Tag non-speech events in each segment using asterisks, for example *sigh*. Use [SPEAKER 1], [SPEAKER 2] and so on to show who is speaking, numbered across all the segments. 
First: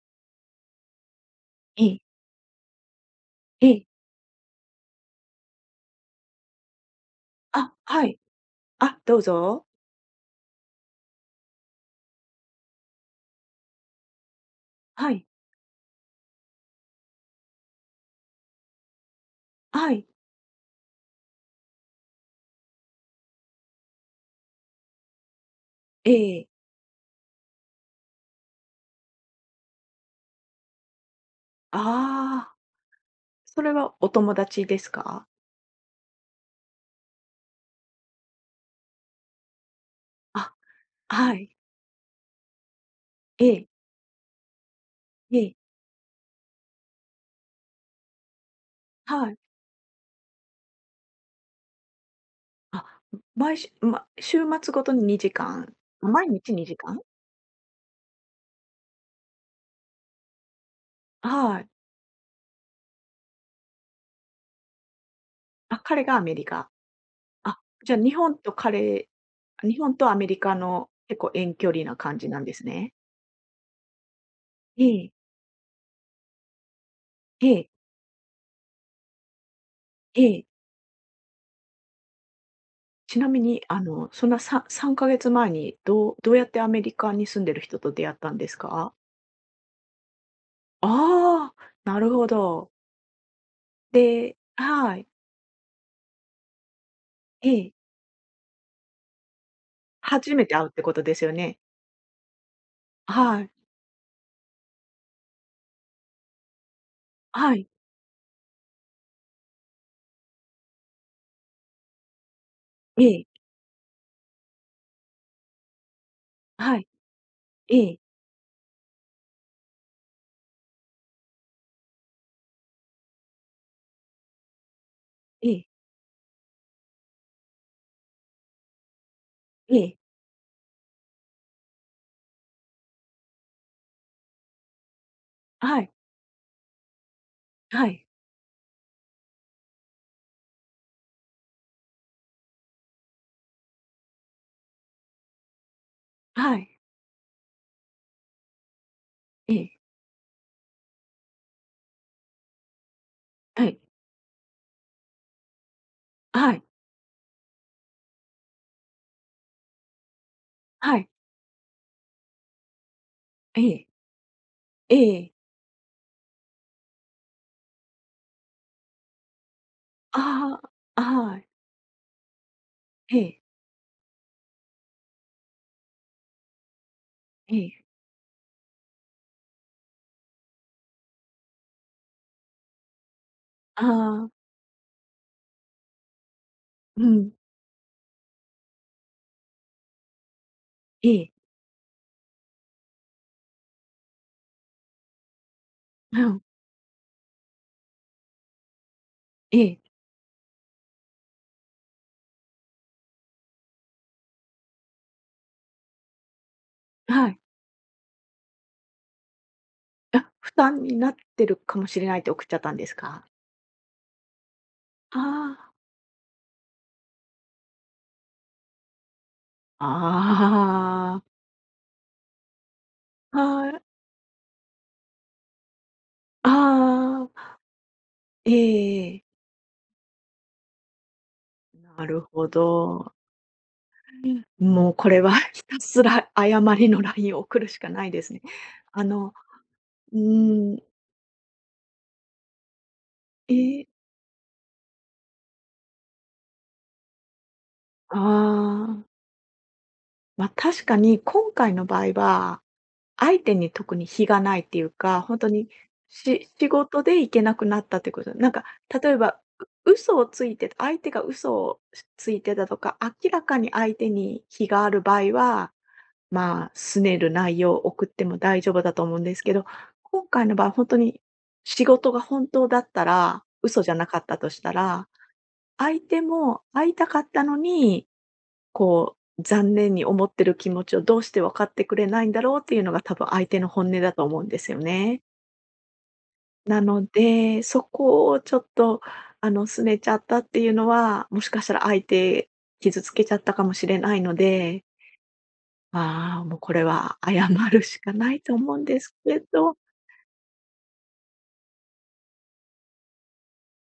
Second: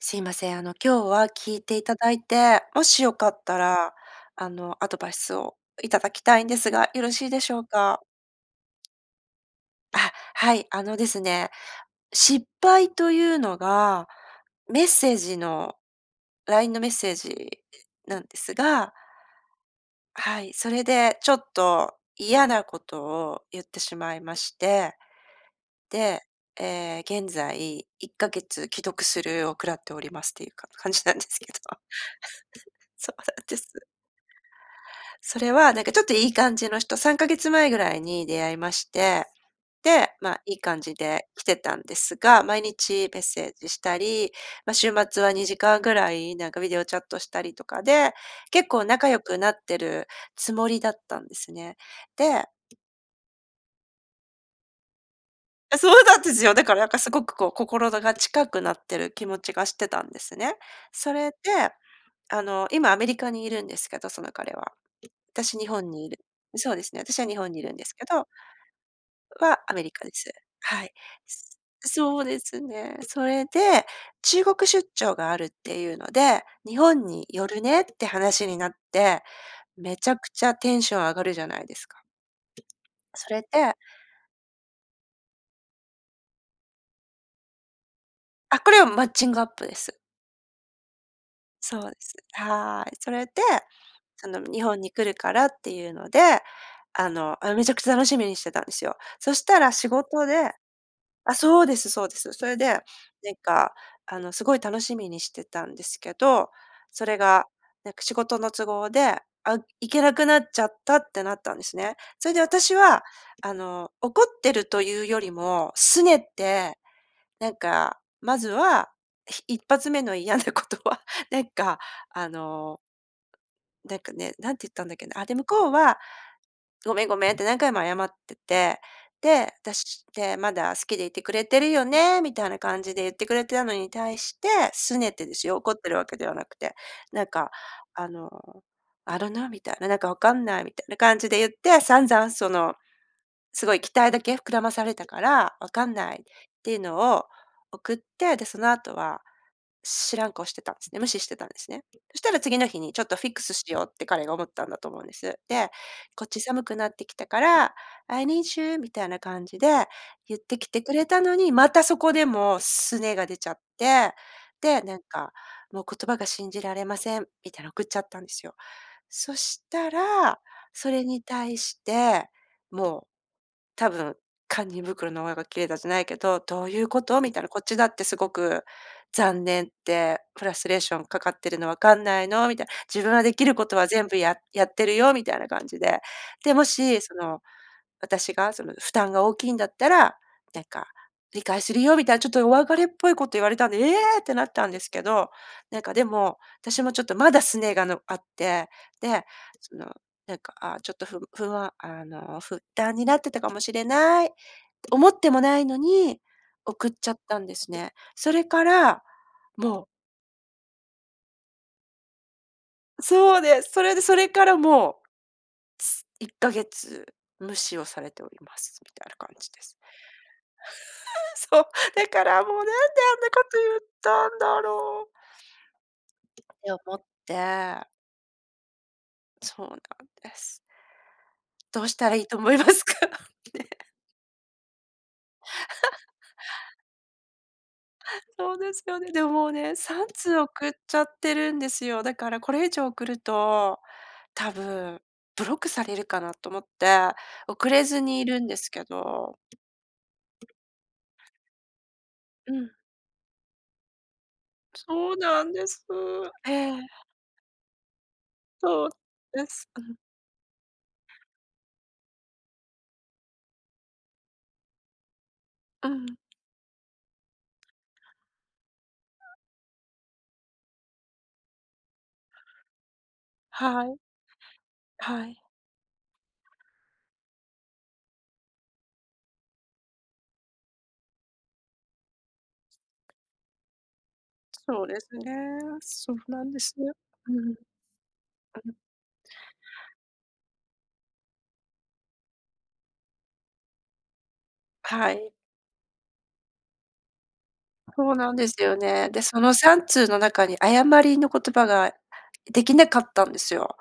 [SPEAKER 1] すいません、あの今日は聞いて
[SPEAKER 2] え
[SPEAKER 1] いた
[SPEAKER 2] え。
[SPEAKER 1] だいて、もしよかった
[SPEAKER 2] ええ。
[SPEAKER 1] らあの、アドバイスをいただきたいんですが、よろしいでしょう
[SPEAKER 2] あ、
[SPEAKER 1] か？
[SPEAKER 2] はい、あ、どうぞ。
[SPEAKER 1] あ、はい。あのですね、失敗というのが、メッ
[SPEAKER 2] は
[SPEAKER 1] セー
[SPEAKER 2] い。
[SPEAKER 1] ジのラインのメッセージ、いなんですが
[SPEAKER 2] はい。
[SPEAKER 1] はい。それでちょっと嫌なことを言ってしまいまして。
[SPEAKER 2] え
[SPEAKER 1] で、
[SPEAKER 2] えええ。
[SPEAKER 1] ええ、現在1か月既読スルーを食らっておりますっていうか、感じなんですけど。
[SPEAKER 2] ああ。
[SPEAKER 1] そうなんで
[SPEAKER 2] それ
[SPEAKER 1] す。
[SPEAKER 2] は、お友達ですか？
[SPEAKER 1] それはなんかちょっといい感じの人、3か月前ぐらいに出会いまして。で、ま、い
[SPEAKER 2] あ、
[SPEAKER 1] い感じで
[SPEAKER 2] は
[SPEAKER 1] 来
[SPEAKER 2] い。
[SPEAKER 1] てたんですが、毎日メッ
[SPEAKER 2] え
[SPEAKER 1] セー
[SPEAKER 2] え。
[SPEAKER 1] ジしたり、ま、週末は
[SPEAKER 2] え
[SPEAKER 1] に
[SPEAKER 2] え。
[SPEAKER 1] じかんぐらい、なんかビデオチャットしたりとかで、結構仲良
[SPEAKER 2] はい。
[SPEAKER 1] くなってるつもりだったんですね。で
[SPEAKER 2] あ、ん、毎しゅま週末ごとに2時間、
[SPEAKER 1] あ、そうなん
[SPEAKER 2] 毎
[SPEAKER 1] です
[SPEAKER 2] 日
[SPEAKER 1] よ。だ
[SPEAKER 2] に
[SPEAKER 1] か
[SPEAKER 2] じ
[SPEAKER 1] らなん
[SPEAKER 2] か
[SPEAKER 1] か
[SPEAKER 2] ん？
[SPEAKER 1] すごくこう心どが近くなってる気持ちがしてたんですね。それで、
[SPEAKER 2] はい。
[SPEAKER 1] あの、今アメリカにいるんですけど、その彼は私、日
[SPEAKER 2] あ、
[SPEAKER 1] 本
[SPEAKER 2] 彼
[SPEAKER 1] にい
[SPEAKER 2] が
[SPEAKER 1] る
[SPEAKER 2] アメリカ。
[SPEAKER 1] そうですね、私は日本
[SPEAKER 2] あ、
[SPEAKER 1] にいるんで
[SPEAKER 2] じ
[SPEAKER 1] す
[SPEAKER 2] ゃ
[SPEAKER 1] け
[SPEAKER 2] 日
[SPEAKER 1] ど
[SPEAKER 2] 本と彼
[SPEAKER 1] は、ア
[SPEAKER 2] 日
[SPEAKER 1] メリ
[SPEAKER 2] 本
[SPEAKER 1] カ
[SPEAKER 2] と
[SPEAKER 1] で
[SPEAKER 2] ア
[SPEAKER 1] す。
[SPEAKER 2] メリカ
[SPEAKER 1] は
[SPEAKER 2] の、
[SPEAKER 1] い。
[SPEAKER 2] 結構遠距離な感
[SPEAKER 1] そう
[SPEAKER 2] じな
[SPEAKER 1] で
[SPEAKER 2] んで
[SPEAKER 1] す
[SPEAKER 2] すね。
[SPEAKER 1] ね。それで、中国出
[SPEAKER 2] ええ。
[SPEAKER 1] 張があるっていうので、日本に寄
[SPEAKER 2] え
[SPEAKER 1] る
[SPEAKER 2] え。
[SPEAKER 1] ねって話になって、めちゃ
[SPEAKER 2] え
[SPEAKER 1] く
[SPEAKER 2] え。
[SPEAKER 1] ちゃテンション上がるじゃないですか。
[SPEAKER 2] ちな
[SPEAKER 1] そ
[SPEAKER 2] み
[SPEAKER 1] れ
[SPEAKER 2] に、
[SPEAKER 1] で
[SPEAKER 2] あの、そんなさ3か月前にどうどうやってアメリカに住んでる人と出会ったんです
[SPEAKER 1] あ、これは、
[SPEAKER 2] か？
[SPEAKER 1] マッチングアップです。
[SPEAKER 2] ああ、
[SPEAKER 1] そうで
[SPEAKER 2] なる
[SPEAKER 1] す、
[SPEAKER 2] ほど。
[SPEAKER 1] はい。それで、そ
[SPEAKER 2] で
[SPEAKER 1] の日本に
[SPEAKER 2] は
[SPEAKER 1] 来
[SPEAKER 2] い。
[SPEAKER 1] るからっていうので、あの、
[SPEAKER 2] え
[SPEAKER 1] めち
[SPEAKER 2] え。
[SPEAKER 1] ゃくちゃ楽しみにしてたんですよ。そしたら仕事
[SPEAKER 2] 初め
[SPEAKER 1] で
[SPEAKER 2] て会うってことですよ
[SPEAKER 1] あ、
[SPEAKER 2] ね。
[SPEAKER 1] そうですそうです。それで、なん
[SPEAKER 2] はい。
[SPEAKER 1] かあのすごい楽しみにしてたんですけど、それが、
[SPEAKER 2] はい。
[SPEAKER 1] なんか仕事の都合で、あ、行けなくなっちゃったってなったんですね。それで私は
[SPEAKER 2] ええ。
[SPEAKER 1] あの、怒ってるというよりも、拗ね
[SPEAKER 2] は
[SPEAKER 1] て、
[SPEAKER 2] い。
[SPEAKER 1] なん
[SPEAKER 2] ええ。
[SPEAKER 1] か、まずは、ひ一発目の嫌なことはなんか、あのなんかね、なんて言ったんだっけな。あ、で、向
[SPEAKER 2] ええ。
[SPEAKER 1] こうは「ごめん、ごめん」って何回も謝ってて、で
[SPEAKER 2] ええ。
[SPEAKER 1] 「私ってまだ好きでいてくれてるよね」みたいな感じで言ってくれてたのに対して、拗ねてですよ、怒っ
[SPEAKER 2] は
[SPEAKER 1] て
[SPEAKER 2] い。
[SPEAKER 1] るわけではなくて、なんか、
[SPEAKER 2] はい。
[SPEAKER 1] あの、I don't know みたいな「なんか分かんない」みたいな感じで言って、散々その、すごい期待だけ膨らまされたから「分かんない」っ
[SPEAKER 2] は
[SPEAKER 1] てい
[SPEAKER 2] い。
[SPEAKER 1] うのを送って、でその後は、
[SPEAKER 2] ええ。
[SPEAKER 1] 知らん顔してたんですね、無視してたんですね。そしたら次の日にちょっとフィックスし
[SPEAKER 2] はい。
[SPEAKER 1] ようって彼が思ったんだと思うんです。で「こっち
[SPEAKER 2] は
[SPEAKER 1] 寒
[SPEAKER 2] い。
[SPEAKER 1] くなってきたから、I need you」みたいな感じで言ってきてく
[SPEAKER 2] は
[SPEAKER 1] れ
[SPEAKER 2] い。
[SPEAKER 1] たのに、またそこでも、拗ねが出ちゃっ
[SPEAKER 2] ええ。
[SPEAKER 1] て、で、
[SPEAKER 2] え
[SPEAKER 1] なん
[SPEAKER 2] え。
[SPEAKER 1] か「もう言葉が信じられません」みたいな送っちゃったんですよ。そしたら、
[SPEAKER 2] あ
[SPEAKER 1] そ
[SPEAKER 2] あ、
[SPEAKER 1] れに
[SPEAKER 2] はい。
[SPEAKER 1] 対して、もう、
[SPEAKER 2] ええ。
[SPEAKER 1] 多分、堪忍袋の緒が切れたじゃないけど「どういうこと」みたいな「こっ
[SPEAKER 2] え
[SPEAKER 1] ち
[SPEAKER 2] え。
[SPEAKER 1] だってすごく、残念ってフラストレーションかかってるの分かんないの」みたいな「自分ができること
[SPEAKER 2] あ
[SPEAKER 1] は全部
[SPEAKER 2] あ。
[SPEAKER 1] ややってるよ」みたいな感じで、で、もし、
[SPEAKER 2] う
[SPEAKER 1] そ
[SPEAKER 2] ん。
[SPEAKER 1] の、私がその負担が大きいんだったら、なんか
[SPEAKER 2] ええ。
[SPEAKER 1] 理解するよみたいな、ちょっとお別れっぽいこと言われたんで、ええ！ってなったんですけど、なんかで
[SPEAKER 2] う
[SPEAKER 1] も、
[SPEAKER 2] ん。
[SPEAKER 1] 私もちょっとまだ拗ねが、のあって、で、
[SPEAKER 2] え
[SPEAKER 1] そ
[SPEAKER 2] え。
[SPEAKER 1] の、なんかああ、ちょっとふぐ不安、あの「負担になってたかもしれない」って思ってもないのに、送っちゃっ
[SPEAKER 2] はい。
[SPEAKER 1] たんですね。それから、もう。
[SPEAKER 2] あ、負担になってるかもしれないって送っちゃったんですか？
[SPEAKER 1] そうです。それでそれからもう、
[SPEAKER 2] ああ。
[SPEAKER 1] つ1か月無視をされております、みたいな感じです。
[SPEAKER 2] ああ。
[SPEAKER 1] *laughs* そう。だからもうなんであんなこと
[SPEAKER 2] は
[SPEAKER 1] 言っ
[SPEAKER 2] い。
[SPEAKER 1] たんだろう。
[SPEAKER 2] あ
[SPEAKER 1] って思っ
[SPEAKER 2] あ。
[SPEAKER 1] て。
[SPEAKER 2] ええええ。
[SPEAKER 1] そうなんです。どうし
[SPEAKER 2] な
[SPEAKER 1] たら
[SPEAKER 2] る
[SPEAKER 1] いいと
[SPEAKER 2] ほ
[SPEAKER 1] 思いますか？
[SPEAKER 2] ど。
[SPEAKER 1] ね。
[SPEAKER 2] *unintelligible* もうこれはひたす
[SPEAKER 1] *laughs*
[SPEAKER 2] ら謝りのラインを送るしかないですね。
[SPEAKER 1] そうですよ
[SPEAKER 2] あ
[SPEAKER 1] ね。で
[SPEAKER 2] の
[SPEAKER 1] もね、さん
[SPEAKER 2] う
[SPEAKER 1] つう送っ
[SPEAKER 2] ん。
[SPEAKER 1] ちゃってるんですよ。だからこれ以上送る
[SPEAKER 2] え
[SPEAKER 1] と、
[SPEAKER 2] え。
[SPEAKER 1] 多分、ブロックされるかなと思って、送れずにいるんですけ
[SPEAKER 2] ああ。
[SPEAKER 1] ど。
[SPEAKER 2] ま、確かに今回の場合
[SPEAKER 1] う
[SPEAKER 2] は、
[SPEAKER 1] ん。
[SPEAKER 2] 相手に特に非がないっていう
[SPEAKER 1] そう
[SPEAKER 2] か、本
[SPEAKER 1] な
[SPEAKER 2] 当
[SPEAKER 1] んで
[SPEAKER 2] に、
[SPEAKER 1] す。
[SPEAKER 2] し
[SPEAKER 1] え
[SPEAKER 2] 仕
[SPEAKER 1] え。
[SPEAKER 2] 事で行けなくなったっていうこと。なんか
[SPEAKER 1] そう。
[SPEAKER 2] 例えば、
[SPEAKER 1] です。う
[SPEAKER 2] う
[SPEAKER 1] ん。
[SPEAKER 2] 嘘をついて、相手が嘘をついてたとか、明らかに相手に非がある場合は、
[SPEAKER 1] うん。
[SPEAKER 2] まあ、拗ねる内容を送っても大丈夫だと思うんですけど、今回の場合、本当に仕事が本当だったら、嘘
[SPEAKER 1] は
[SPEAKER 2] じゃ
[SPEAKER 1] い。
[SPEAKER 2] なかったとしたら、
[SPEAKER 1] はい。
[SPEAKER 2] 相手も会いたかったのにこう、残念に思ってる気持ちをどうして分かってくれないんだろうっていうのが多分相手の本音だと思うんですよ
[SPEAKER 1] そうです
[SPEAKER 2] ね。
[SPEAKER 1] ね。そうなんです
[SPEAKER 2] な
[SPEAKER 1] よ。
[SPEAKER 2] の
[SPEAKER 1] うん。
[SPEAKER 2] で、そこをちょっとあの、拗ねちゃったっていうのは、もしかしたら相手傷つけちゃったかもしれないので
[SPEAKER 1] はい。
[SPEAKER 2] ま、もうこれは謝るし
[SPEAKER 1] そ
[SPEAKER 2] か
[SPEAKER 1] うな
[SPEAKER 2] な
[SPEAKER 1] ん
[SPEAKER 2] い
[SPEAKER 1] で
[SPEAKER 2] と
[SPEAKER 1] す
[SPEAKER 2] 思
[SPEAKER 1] よ
[SPEAKER 2] うんで
[SPEAKER 1] ね。
[SPEAKER 2] す
[SPEAKER 1] で、
[SPEAKER 2] け
[SPEAKER 1] その
[SPEAKER 2] ど。
[SPEAKER 1] 3通の中に謝りの言葉ができなかったんですよ。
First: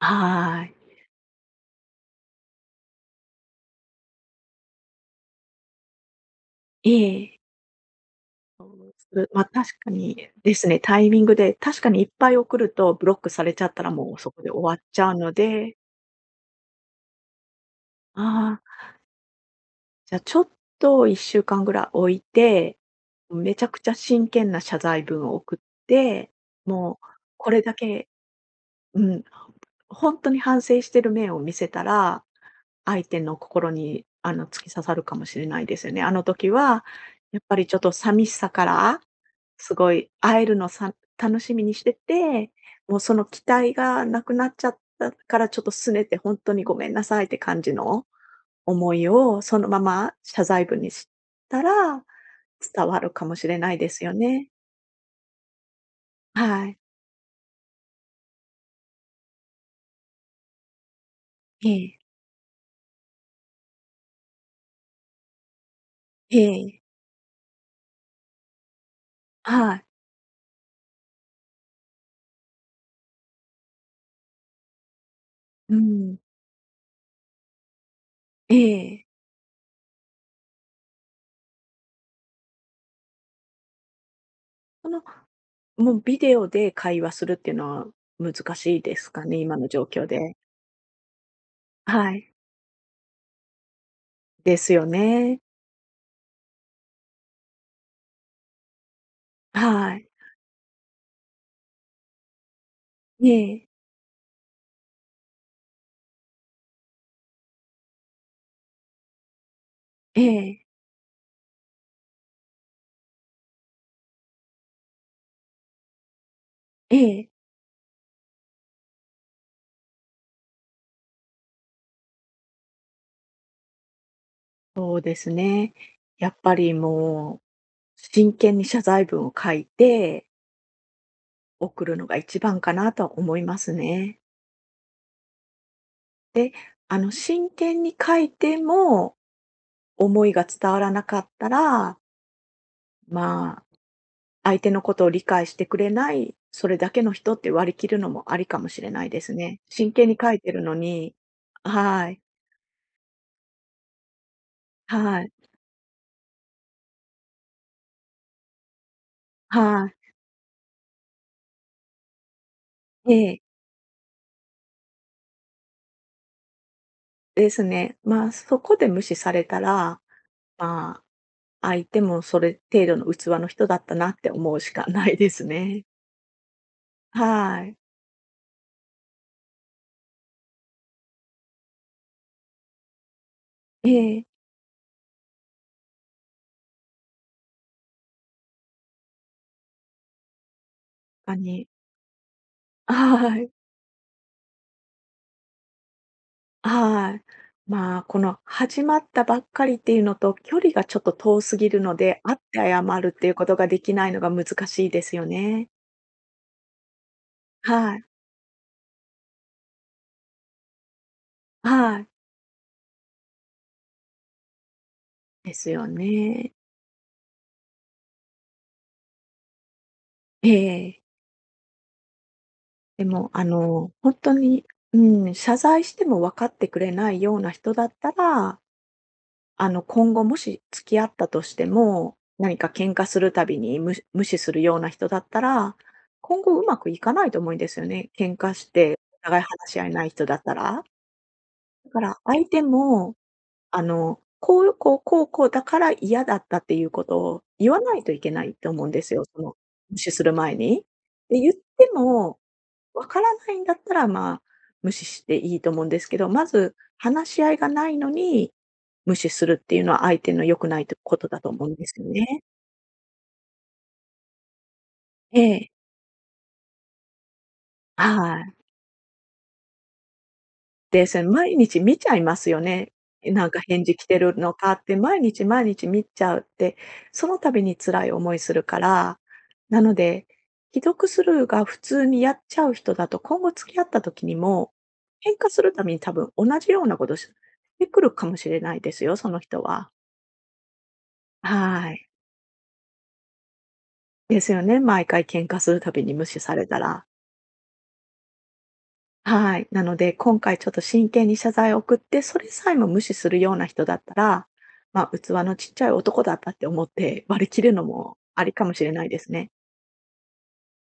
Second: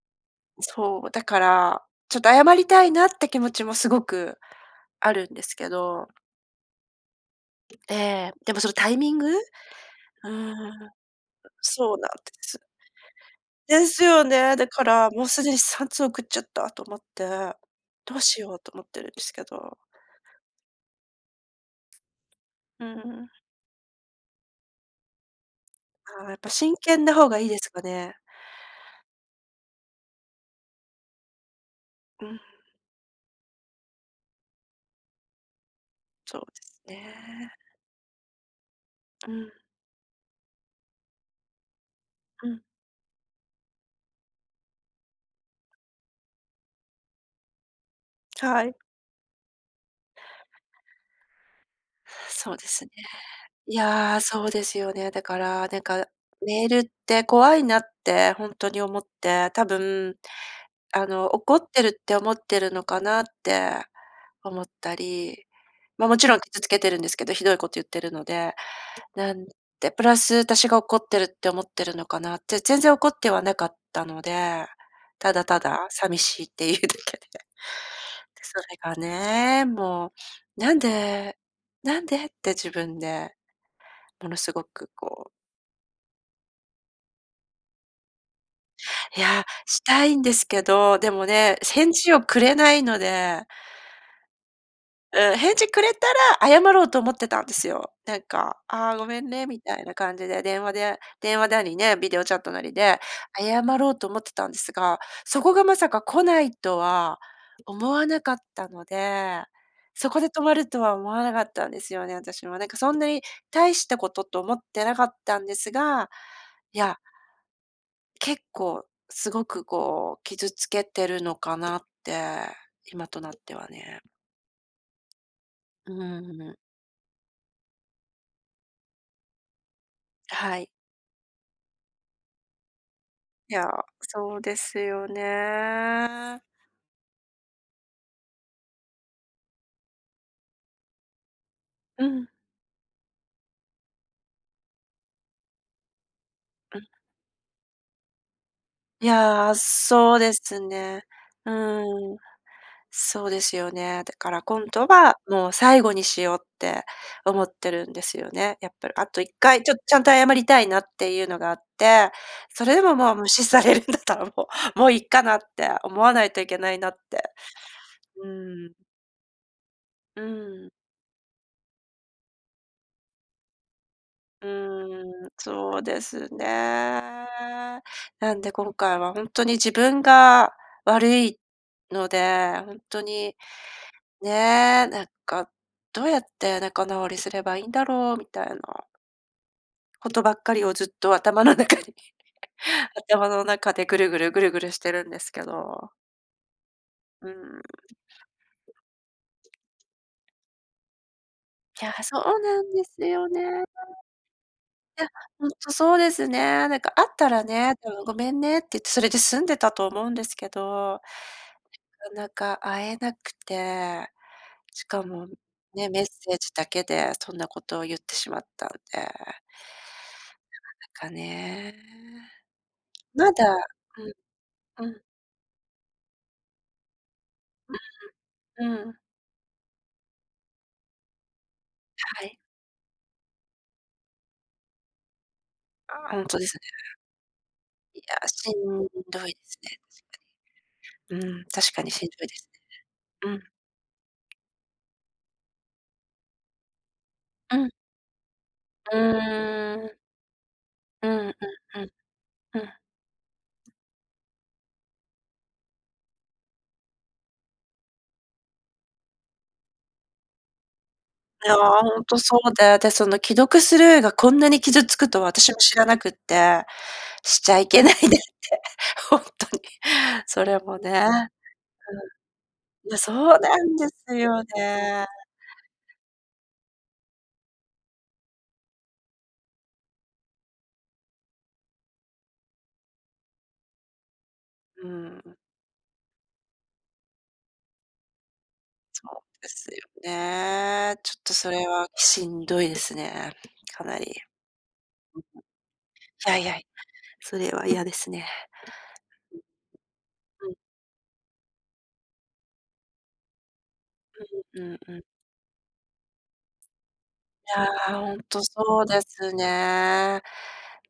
[SPEAKER 2] はい。
[SPEAKER 1] そう、だから、ちょっと謝りたいなって気持ちもすごくあるんですけど。
[SPEAKER 2] ええ。
[SPEAKER 1] ええ、でも
[SPEAKER 2] そ
[SPEAKER 1] そ
[SPEAKER 2] う
[SPEAKER 1] のタイミン
[SPEAKER 2] で
[SPEAKER 1] グ？
[SPEAKER 2] す、ま、
[SPEAKER 1] う
[SPEAKER 2] 確かにで
[SPEAKER 1] ん、
[SPEAKER 2] すね、タイミングで、確か
[SPEAKER 1] そう
[SPEAKER 2] にい
[SPEAKER 1] な
[SPEAKER 2] っ
[SPEAKER 1] ん
[SPEAKER 2] ぱ
[SPEAKER 1] で
[SPEAKER 2] い送
[SPEAKER 1] す。
[SPEAKER 2] るとブロックされちゃった
[SPEAKER 1] で
[SPEAKER 2] ら、
[SPEAKER 1] す
[SPEAKER 2] もう
[SPEAKER 1] よ
[SPEAKER 2] そこで
[SPEAKER 1] ね、だ
[SPEAKER 2] 終わ
[SPEAKER 1] か
[SPEAKER 2] っちゃ
[SPEAKER 1] ら、
[SPEAKER 2] う
[SPEAKER 1] もう
[SPEAKER 2] の
[SPEAKER 1] すでに
[SPEAKER 2] で
[SPEAKER 1] 3通送っちゃったと思って、どうし
[SPEAKER 2] あ
[SPEAKER 1] よう
[SPEAKER 2] あ。
[SPEAKER 1] と思ってるんですけど。
[SPEAKER 2] じゃ、ちょっと1週間ぐらい置いて、
[SPEAKER 1] うーん。
[SPEAKER 2] めちゃくちゃ真剣な謝罪文を送っ
[SPEAKER 1] ああ、
[SPEAKER 2] て、
[SPEAKER 1] やっぱ真
[SPEAKER 2] も
[SPEAKER 1] 剣
[SPEAKER 2] う
[SPEAKER 1] な方がいい
[SPEAKER 2] こ
[SPEAKER 1] で
[SPEAKER 2] れ
[SPEAKER 1] す
[SPEAKER 2] だ
[SPEAKER 1] か
[SPEAKER 2] け
[SPEAKER 1] ね。
[SPEAKER 2] うんほんとに反省してる面を見せたら、
[SPEAKER 1] うん。
[SPEAKER 2] 相手の心に、あの、突き刺さるかもしれないですよね。あの
[SPEAKER 1] そう
[SPEAKER 2] 時は
[SPEAKER 1] です
[SPEAKER 2] やっ
[SPEAKER 1] ね。
[SPEAKER 2] ぱりちょっと寂しさから
[SPEAKER 1] うん。
[SPEAKER 2] すごい会えるのさ楽しみにして
[SPEAKER 1] う
[SPEAKER 2] て、
[SPEAKER 1] ん。
[SPEAKER 2] もうその期待がなくなっちゃったからちょっと拗ねてほんとにごめんなさいって感じの、
[SPEAKER 1] はい。
[SPEAKER 2] 思いをそのまま謝罪文にしたら、
[SPEAKER 1] そうです
[SPEAKER 2] 伝
[SPEAKER 1] ね。
[SPEAKER 2] わるかもしれな
[SPEAKER 1] い
[SPEAKER 2] いですよ
[SPEAKER 1] や、そ
[SPEAKER 2] ね。
[SPEAKER 1] うですよね。だからなんかメ
[SPEAKER 2] は
[SPEAKER 1] ー
[SPEAKER 2] い。
[SPEAKER 1] ルって怖いなってほんとに思って、多分、あの怒ってるっ
[SPEAKER 2] ええ。
[SPEAKER 1] て思ってるのかなって思ったり、ま、もち
[SPEAKER 2] え
[SPEAKER 1] ろん傷つ
[SPEAKER 2] え。
[SPEAKER 1] けてるんですけど、ひどいこと言ってるので。なん
[SPEAKER 2] はい。
[SPEAKER 1] でプラス私が怒ってるって思ってるのかなって、全然怒ってはなかったので、ただた
[SPEAKER 2] うー
[SPEAKER 1] だ寂
[SPEAKER 2] ん。
[SPEAKER 1] しいっていうだけで。で、それが
[SPEAKER 2] ええ。
[SPEAKER 1] ね、もう、なんで、なんでって自分で、ものすご
[SPEAKER 2] こ
[SPEAKER 1] く
[SPEAKER 2] の、
[SPEAKER 1] こう
[SPEAKER 2] もうビデオで会話するっていうのは難しいですかね、
[SPEAKER 1] や、
[SPEAKER 2] 今の
[SPEAKER 1] し
[SPEAKER 2] 状
[SPEAKER 1] た
[SPEAKER 2] 況
[SPEAKER 1] いんで
[SPEAKER 2] で。
[SPEAKER 1] すけど、でもね、返
[SPEAKER 2] は
[SPEAKER 1] 事を
[SPEAKER 2] い。
[SPEAKER 1] くれないので。
[SPEAKER 2] ですよ
[SPEAKER 1] うん、
[SPEAKER 2] ね。
[SPEAKER 1] 返事くれたら謝ろうと思ってたんですよ。なんか「ああ、ごめんね」みたい
[SPEAKER 2] は
[SPEAKER 1] な
[SPEAKER 2] い。
[SPEAKER 1] 感じで、電話で電話なりね、ビデオチャットなりで謝
[SPEAKER 2] ええ。
[SPEAKER 1] ろうと思ってたんですが、そこがまさか来ないとは思わなかったので、そこ
[SPEAKER 2] え
[SPEAKER 1] で止ま
[SPEAKER 2] え。
[SPEAKER 1] るとは思わなかったんですよね、私も。なんかそんなに大したことと思ってなかったんですが、いや
[SPEAKER 2] ええ。
[SPEAKER 1] 結構、すごくこう、傷つけてるのかなって、今となってはね。
[SPEAKER 2] そうですね。
[SPEAKER 1] う
[SPEAKER 2] やっ
[SPEAKER 1] ーん。
[SPEAKER 2] ぱりもう、真剣に謝罪文を書いて
[SPEAKER 1] はい。
[SPEAKER 2] 送るのが一番かなとは思い
[SPEAKER 1] い
[SPEAKER 2] ま
[SPEAKER 1] や、
[SPEAKER 2] すね。
[SPEAKER 1] そうですよね。
[SPEAKER 2] で、あの真剣に書いても。思いが伝わらなかったら
[SPEAKER 1] うん。
[SPEAKER 2] まあ、相手のことを理解してくれない、そ
[SPEAKER 1] う
[SPEAKER 2] れ
[SPEAKER 1] ん。
[SPEAKER 2] だけの人って割り切るのもありかもしれな
[SPEAKER 1] い
[SPEAKER 2] いです
[SPEAKER 1] や、
[SPEAKER 2] ね。真剣に
[SPEAKER 1] そう
[SPEAKER 2] 書
[SPEAKER 1] で
[SPEAKER 2] いて
[SPEAKER 1] す
[SPEAKER 2] るの
[SPEAKER 1] ね。
[SPEAKER 2] には
[SPEAKER 1] うん。
[SPEAKER 2] い。
[SPEAKER 1] そうですよね。だから、今度は
[SPEAKER 2] はい。
[SPEAKER 1] もう、最後にしようって思ってるんですよね、やっぱり。あと、1回ちょ
[SPEAKER 2] は
[SPEAKER 1] ち
[SPEAKER 2] い。
[SPEAKER 1] ゃんと謝りたいなっていうのがあって、それでも、もう、無
[SPEAKER 2] ええ。
[SPEAKER 1] 視されるんだったらもう、「もう、いっかな」って思わないといけないなって。
[SPEAKER 2] ですね。
[SPEAKER 1] う
[SPEAKER 2] ま、そ
[SPEAKER 1] ーん。
[SPEAKER 2] こで無視されたら、
[SPEAKER 1] うん。
[SPEAKER 2] ま、相手もそれ程度の器の人だったなって思うしかない
[SPEAKER 1] う
[SPEAKER 2] で
[SPEAKER 1] ん、
[SPEAKER 2] す
[SPEAKER 1] そう
[SPEAKER 2] ね。
[SPEAKER 1] ですね。
[SPEAKER 2] はい。
[SPEAKER 1] なんで、今回はほんとに自分が悪いので、ほんとに、
[SPEAKER 2] ええ。
[SPEAKER 1] ね、なんか、「どうやって仲直りすればいんだろう？」みたいなことばっかりをずっと
[SPEAKER 2] あ
[SPEAKER 1] 頭の
[SPEAKER 2] に。
[SPEAKER 1] 中に頭
[SPEAKER 2] あ
[SPEAKER 1] の
[SPEAKER 2] い。
[SPEAKER 1] 中でぐるぐる、ぐるぐるしてるんですけど。
[SPEAKER 2] はい。
[SPEAKER 1] うん。
[SPEAKER 2] ま、この始まったばっかりっていうのと、距離がちょっと遠すぎる
[SPEAKER 1] いや、
[SPEAKER 2] の
[SPEAKER 1] そ
[SPEAKER 2] で、
[SPEAKER 1] う
[SPEAKER 2] 会って
[SPEAKER 1] なん
[SPEAKER 2] 謝
[SPEAKER 1] です
[SPEAKER 2] るって
[SPEAKER 1] よ
[SPEAKER 2] いう
[SPEAKER 1] ね。い
[SPEAKER 2] こと
[SPEAKER 1] や、
[SPEAKER 2] ができないのが難しいですよ
[SPEAKER 1] ほん
[SPEAKER 2] ね。
[SPEAKER 1] とそうですね。なんか会ったらね、そ
[SPEAKER 2] はい。
[SPEAKER 1] の、ごめんねって言って、それで済んでたと思うんですけど
[SPEAKER 2] はい。
[SPEAKER 1] なかなか会えなくて、しかも
[SPEAKER 2] ですよ
[SPEAKER 1] ね、メッセー
[SPEAKER 2] ね。
[SPEAKER 1] ジだけでそんなことを言ってしまったんで。
[SPEAKER 2] え
[SPEAKER 1] なか
[SPEAKER 2] え。
[SPEAKER 1] なかね。
[SPEAKER 2] でも、
[SPEAKER 1] ま
[SPEAKER 2] あ
[SPEAKER 1] だ
[SPEAKER 2] の、
[SPEAKER 1] う
[SPEAKER 2] ほ
[SPEAKER 1] ん。
[SPEAKER 2] んとに、
[SPEAKER 1] う
[SPEAKER 2] う
[SPEAKER 1] ん。
[SPEAKER 2] ーん、謝罪しても分かってくれないような人だったら、
[SPEAKER 1] うーん。うん。
[SPEAKER 2] あの、今後もし付き合ったとしても、
[SPEAKER 1] はい。
[SPEAKER 2] 何か喧嘩するたびに、無無視するような人だったら、
[SPEAKER 1] あ、ほんと
[SPEAKER 2] 今
[SPEAKER 1] です
[SPEAKER 2] 後
[SPEAKER 1] ね。
[SPEAKER 2] うまくいかないと思えですよ
[SPEAKER 1] い
[SPEAKER 2] ね。
[SPEAKER 1] や、
[SPEAKER 2] 喧
[SPEAKER 1] し
[SPEAKER 2] 嘩し
[SPEAKER 1] ん
[SPEAKER 2] て
[SPEAKER 1] ど
[SPEAKER 2] お
[SPEAKER 1] いで
[SPEAKER 2] 互い
[SPEAKER 1] す
[SPEAKER 2] 話
[SPEAKER 1] ね、
[SPEAKER 2] し合えな
[SPEAKER 1] 確
[SPEAKER 2] い人だったら。
[SPEAKER 1] かにね。うん、確か
[SPEAKER 2] だ
[SPEAKER 1] に
[SPEAKER 2] か
[SPEAKER 1] しん
[SPEAKER 2] ら、
[SPEAKER 1] どいで
[SPEAKER 2] 相
[SPEAKER 1] す
[SPEAKER 2] 手も、
[SPEAKER 1] ね。うん。
[SPEAKER 2] あの、こうこうこうこうだから嫌だったっていうことを
[SPEAKER 1] うん。
[SPEAKER 2] 言わないといけないと思うん
[SPEAKER 1] う
[SPEAKER 2] ですよ。その
[SPEAKER 1] ーん。
[SPEAKER 2] 無視する前に。
[SPEAKER 1] うーん、
[SPEAKER 2] で言っ
[SPEAKER 1] うん、う
[SPEAKER 2] て
[SPEAKER 1] ん。
[SPEAKER 2] も
[SPEAKER 1] うん。
[SPEAKER 2] 分からないんだったら、ま、無視していいと思うんですけど、まず話し合いがないのに無視するっていうのは相手の良くないとことだ
[SPEAKER 1] い
[SPEAKER 2] と
[SPEAKER 1] や、
[SPEAKER 2] 思うんです
[SPEAKER 1] ほん
[SPEAKER 2] よ
[SPEAKER 1] とそ
[SPEAKER 2] ね。
[SPEAKER 1] うで、で、その既読スルーがこんなに傷つくと
[SPEAKER 2] え
[SPEAKER 1] 私も
[SPEAKER 2] え。
[SPEAKER 1] 知らなくって、しちゃいけないねって、
[SPEAKER 2] はい。
[SPEAKER 1] ほんとに。それもね
[SPEAKER 2] で、それ
[SPEAKER 1] う
[SPEAKER 2] 毎日見ちゃいますよ
[SPEAKER 1] ん、
[SPEAKER 2] ね。
[SPEAKER 1] いや、そう
[SPEAKER 2] なん
[SPEAKER 1] な
[SPEAKER 2] か
[SPEAKER 1] ん
[SPEAKER 2] 返
[SPEAKER 1] で
[SPEAKER 2] 事来
[SPEAKER 1] す
[SPEAKER 2] てる
[SPEAKER 1] よ
[SPEAKER 2] のかって、
[SPEAKER 1] ね。
[SPEAKER 2] 毎日毎日見ちゃうって、その度に辛い思いするから。なので、既読スルーが普通にやっちゃう人だと、今後付き合った時にも
[SPEAKER 1] うーん。
[SPEAKER 2] 喧嘩する度に多分同じようなことするしてくるかもしれないです
[SPEAKER 1] そ
[SPEAKER 2] よ、その
[SPEAKER 1] うで
[SPEAKER 2] 人
[SPEAKER 1] すよ
[SPEAKER 2] は。
[SPEAKER 1] ね、ちょっとそれは
[SPEAKER 2] はい。
[SPEAKER 1] しんどいですね、かなり。う
[SPEAKER 2] ですよね、毎回喧嘩するたびに無
[SPEAKER 1] ん。や
[SPEAKER 2] 視
[SPEAKER 1] い
[SPEAKER 2] さ
[SPEAKER 1] やい、
[SPEAKER 2] れたら。
[SPEAKER 1] それは嫌ですね。
[SPEAKER 2] はい、なので今
[SPEAKER 1] うん。うん。
[SPEAKER 2] 回ちょっと真剣に謝罪を送って、それさえも無視するような人だったら、
[SPEAKER 1] うん、うん、うん。
[SPEAKER 2] ま、器のちっちゃい男だったって思って割り
[SPEAKER 1] い
[SPEAKER 2] 切
[SPEAKER 1] や、
[SPEAKER 2] るの
[SPEAKER 1] ほ
[SPEAKER 2] も
[SPEAKER 1] んと
[SPEAKER 2] ありかも
[SPEAKER 1] そ
[SPEAKER 2] し
[SPEAKER 1] う
[SPEAKER 2] れ
[SPEAKER 1] で
[SPEAKER 2] ないで
[SPEAKER 1] す
[SPEAKER 2] すね。
[SPEAKER 1] ね。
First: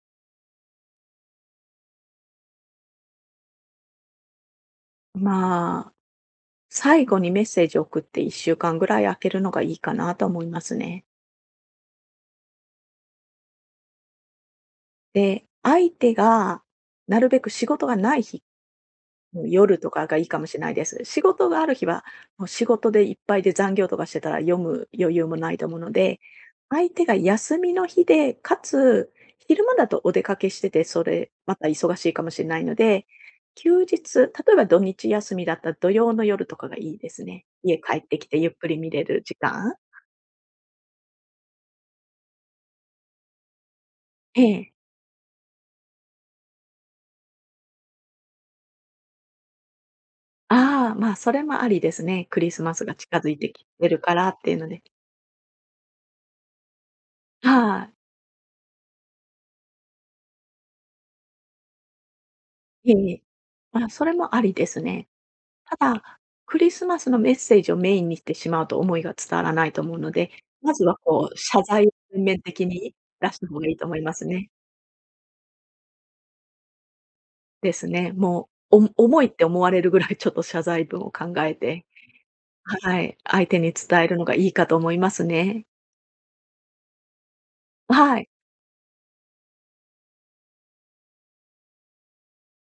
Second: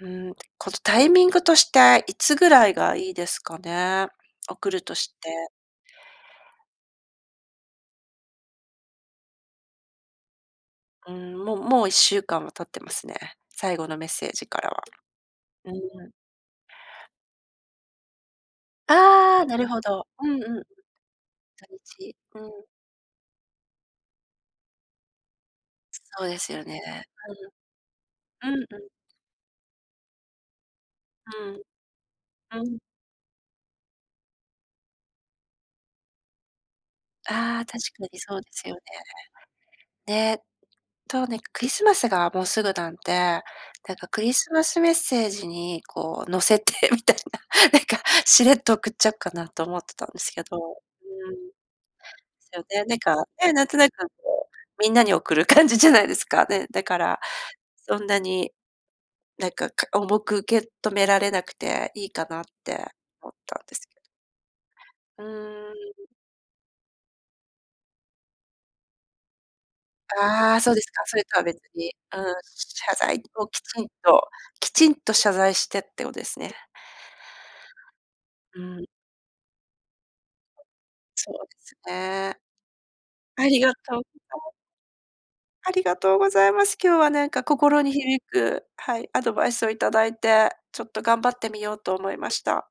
[SPEAKER 1] うん、このタイミングとして、いつぐらいがいいですかね、送るとして。
[SPEAKER 2] ま、最後にメッセージを送って1週間ぐらい空けるのがいいかなと思いますね。
[SPEAKER 1] うん、ももう1週間は経ってますね。最後のメッセージからは。
[SPEAKER 2] で、
[SPEAKER 1] う
[SPEAKER 2] 相
[SPEAKER 1] ん。
[SPEAKER 2] 手がなるべく仕事がない日。
[SPEAKER 1] ああ、なる
[SPEAKER 2] 夜
[SPEAKER 1] ほ
[SPEAKER 2] と
[SPEAKER 1] ど。
[SPEAKER 2] かがい
[SPEAKER 1] う
[SPEAKER 2] いか
[SPEAKER 1] ん
[SPEAKER 2] もし
[SPEAKER 1] う
[SPEAKER 2] ん
[SPEAKER 1] ん。
[SPEAKER 2] ないです。仕事が
[SPEAKER 1] 土
[SPEAKER 2] ある日は
[SPEAKER 1] 日、う
[SPEAKER 2] もう仕
[SPEAKER 1] ん。
[SPEAKER 2] 事でいっぱいで、残業とかしてたら読む余裕もないと思うので、
[SPEAKER 1] そうですよね、
[SPEAKER 2] 相手が休みの日で、
[SPEAKER 1] うん。う
[SPEAKER 2] か
[SPEAKER 1] ん、うん。
[SPEAKER 2] つ昼間だとお出かけしてて、それ
[SPEAKER 1] う
[SPEAKER 2] ま
[SPEAKER 1] ん。
[SPEAKER 2] た忙しいかもしんない
[SPEAKER 1] う
[SPEAKER 2] の
[SPEAKER 1] ん。
[SPEAKER 2] で、休日、例えば土日休みだったら土曜の夜とかがいいですね。
[SPEAKER 1] あ、確
[SPEAKER 2] 家帰っ
[SPEAKER 1] か
[SPEAKER 2] て
[SPEAKER 1] に
[SPEAKER 2] き
[SPEAKER 1] そ
[SPEAKER 2] て
[SPEAKER 1] うで
[SPEAKER 2] ゆっく
[SPEAKER 1] すよ
[SPEAKER 2] り
[SPEAKER 1] ね。
[SPEAKER 2] 見れる時間。
[SPEAKER 1] ね。そうね、クリスマスがもうすぐなんで、なんかクリスマ
[SPEAKER 2] え。
[SPEAKER 1] スメッセージにこう乗せてみたいな、なんかしれっと送っちゃうかなと思ってたんですけど。
[SPEAKER 2] あ、ま、そ
[SPEAKER 1] う
[SPEAKER 2] れ
[SPEAKER 1] ん。で
[SPEAKER 2] もありですね。クリ
[SPEAKER 1] す
[SPEAKER 2] ス
[SPEAKER 1] よ
[SPEAKER 2] マス
[SPEAKER 1] ね、
[SPEAKER 2] が
[SPEAKER 1] なんか、
[SPEAKER 2] 近づいて
[SPEAKER 1] ね、
[SPEAKER 2] き
[SPEAKER 1] なんと
[SPEAKER 2] て
[SPEAKER 1] なく
[SPEAKER 2] るからっ
[SPEAKER 1] こ
[SPEAKER 2] て
[SPEAKER 1] う、
[SPEAKER 2] いうので。
[SPEAKER 1] みんなに送る感じじゃないですか。ね。だから
[SPEAKER 2] はい。
[SPEAKER 1] そんなになんか、か重く受け止められなくて、いいかなって
[SPEAKER 2] いえいえ。
[SPEAKER 1] 思ったんです
[SPEAKER 2] ま、
[SPEAKER 1] けど。
[SPEAKER 2] それもありですね。
[SPEAKER 1] うー
[SPEAKER 2] た
[SPEAKER 1] ん。
[SPEAKER 2] だ、クリスマスのメッセージをメインにしてしまうと思いが伝わらないと思うので、
[SPEAKER 1] ああ、そ
[SPEAKER 2] ま
[SPEAKER 1] うで
[SPEAKER 2] ず
[SPEAKER 1] す
[SPEAKER 2] は
[SPEAKER 1] か、それ
[SPEAKER 2] こ
[SPEAKER 1] と
[SPEAKER 2] う、
[SPEAKER 1] は別
[SPEAKER 2] 謝罪を
[SPEAKER 1] に。うん、
[SPEAKER 2] 全面的
[SPEAKER 1] 謝
[SPEAKER 2] に
[SPEAKER 1] 罪
[SPEAKER 2] 出し
[SPEAKER 1] を
[SPEAKER 2] た
[SPEAKER 1] き
[SPEAKER 2] 方がいい
[SPEAKER 1] ちん
[SPEAKER 2] と思います
[SPEAKER 1] と、
[SPEAKER 2] ね。
[SPEAKER 1] きちんと謝罪してってことですね。
[SPEAKER 2] ですね。も、
[SPEAKER 1] う
[SPEAKER 2] お
[SPEAKER 1] ん。
[SPEAKER 2] 重いって思われるぐらいちょっと謝罪文を
[SPEAKER 1] そ
[SPEAKER 2] 考
[SPEAKER 1] う
[SPEAKER 2] え
[SPEAKER 1] です
[SPEAKER 2] て
[SPEAKER 1] ね。
[SPEAKER 2] はい、
[SPEAKER 1] あ
[SPEAKER 2] 相手
[SPEAKER 1] りが
[SPEAKER 2] に
[SPEAKER 1] とうござ
[SPEAKER 2] 伝えるのがいい
[SPEAKER 1] い
[SPEAKER 2] かと思いますね。
[SPEAKER 1] ありがとうございます。今日は何か心に
[SPEAKER 2] は
[SPEAKER 1] 響
[SPEAKER 2] い。
[SPEAKER 1] く、はい、アドバイスをいただいて、ちょっと頑張ってみようと思いました。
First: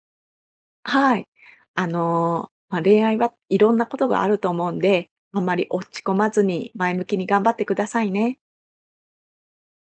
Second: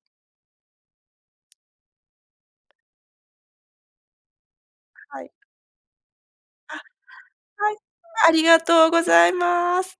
[SPEAKER 2] はい。あの、ま、恋愛はいろんなことがあると思うんで、
[SPEAKER 1] はい。
[SPEAKER 2] あんまり落ち込まずに
[SPEAKER 1] あ、
[SPEAKER 2] 前向きに頑張って
[SPEAKER 1] は
[SPEAKER 2] く
[SPEAKER 1] い。
[SPEAKER 2] ださい
[SPEAKER 1] あ
[SPEAKER 2] ね。
[SPEAKER 1] りがとうございます。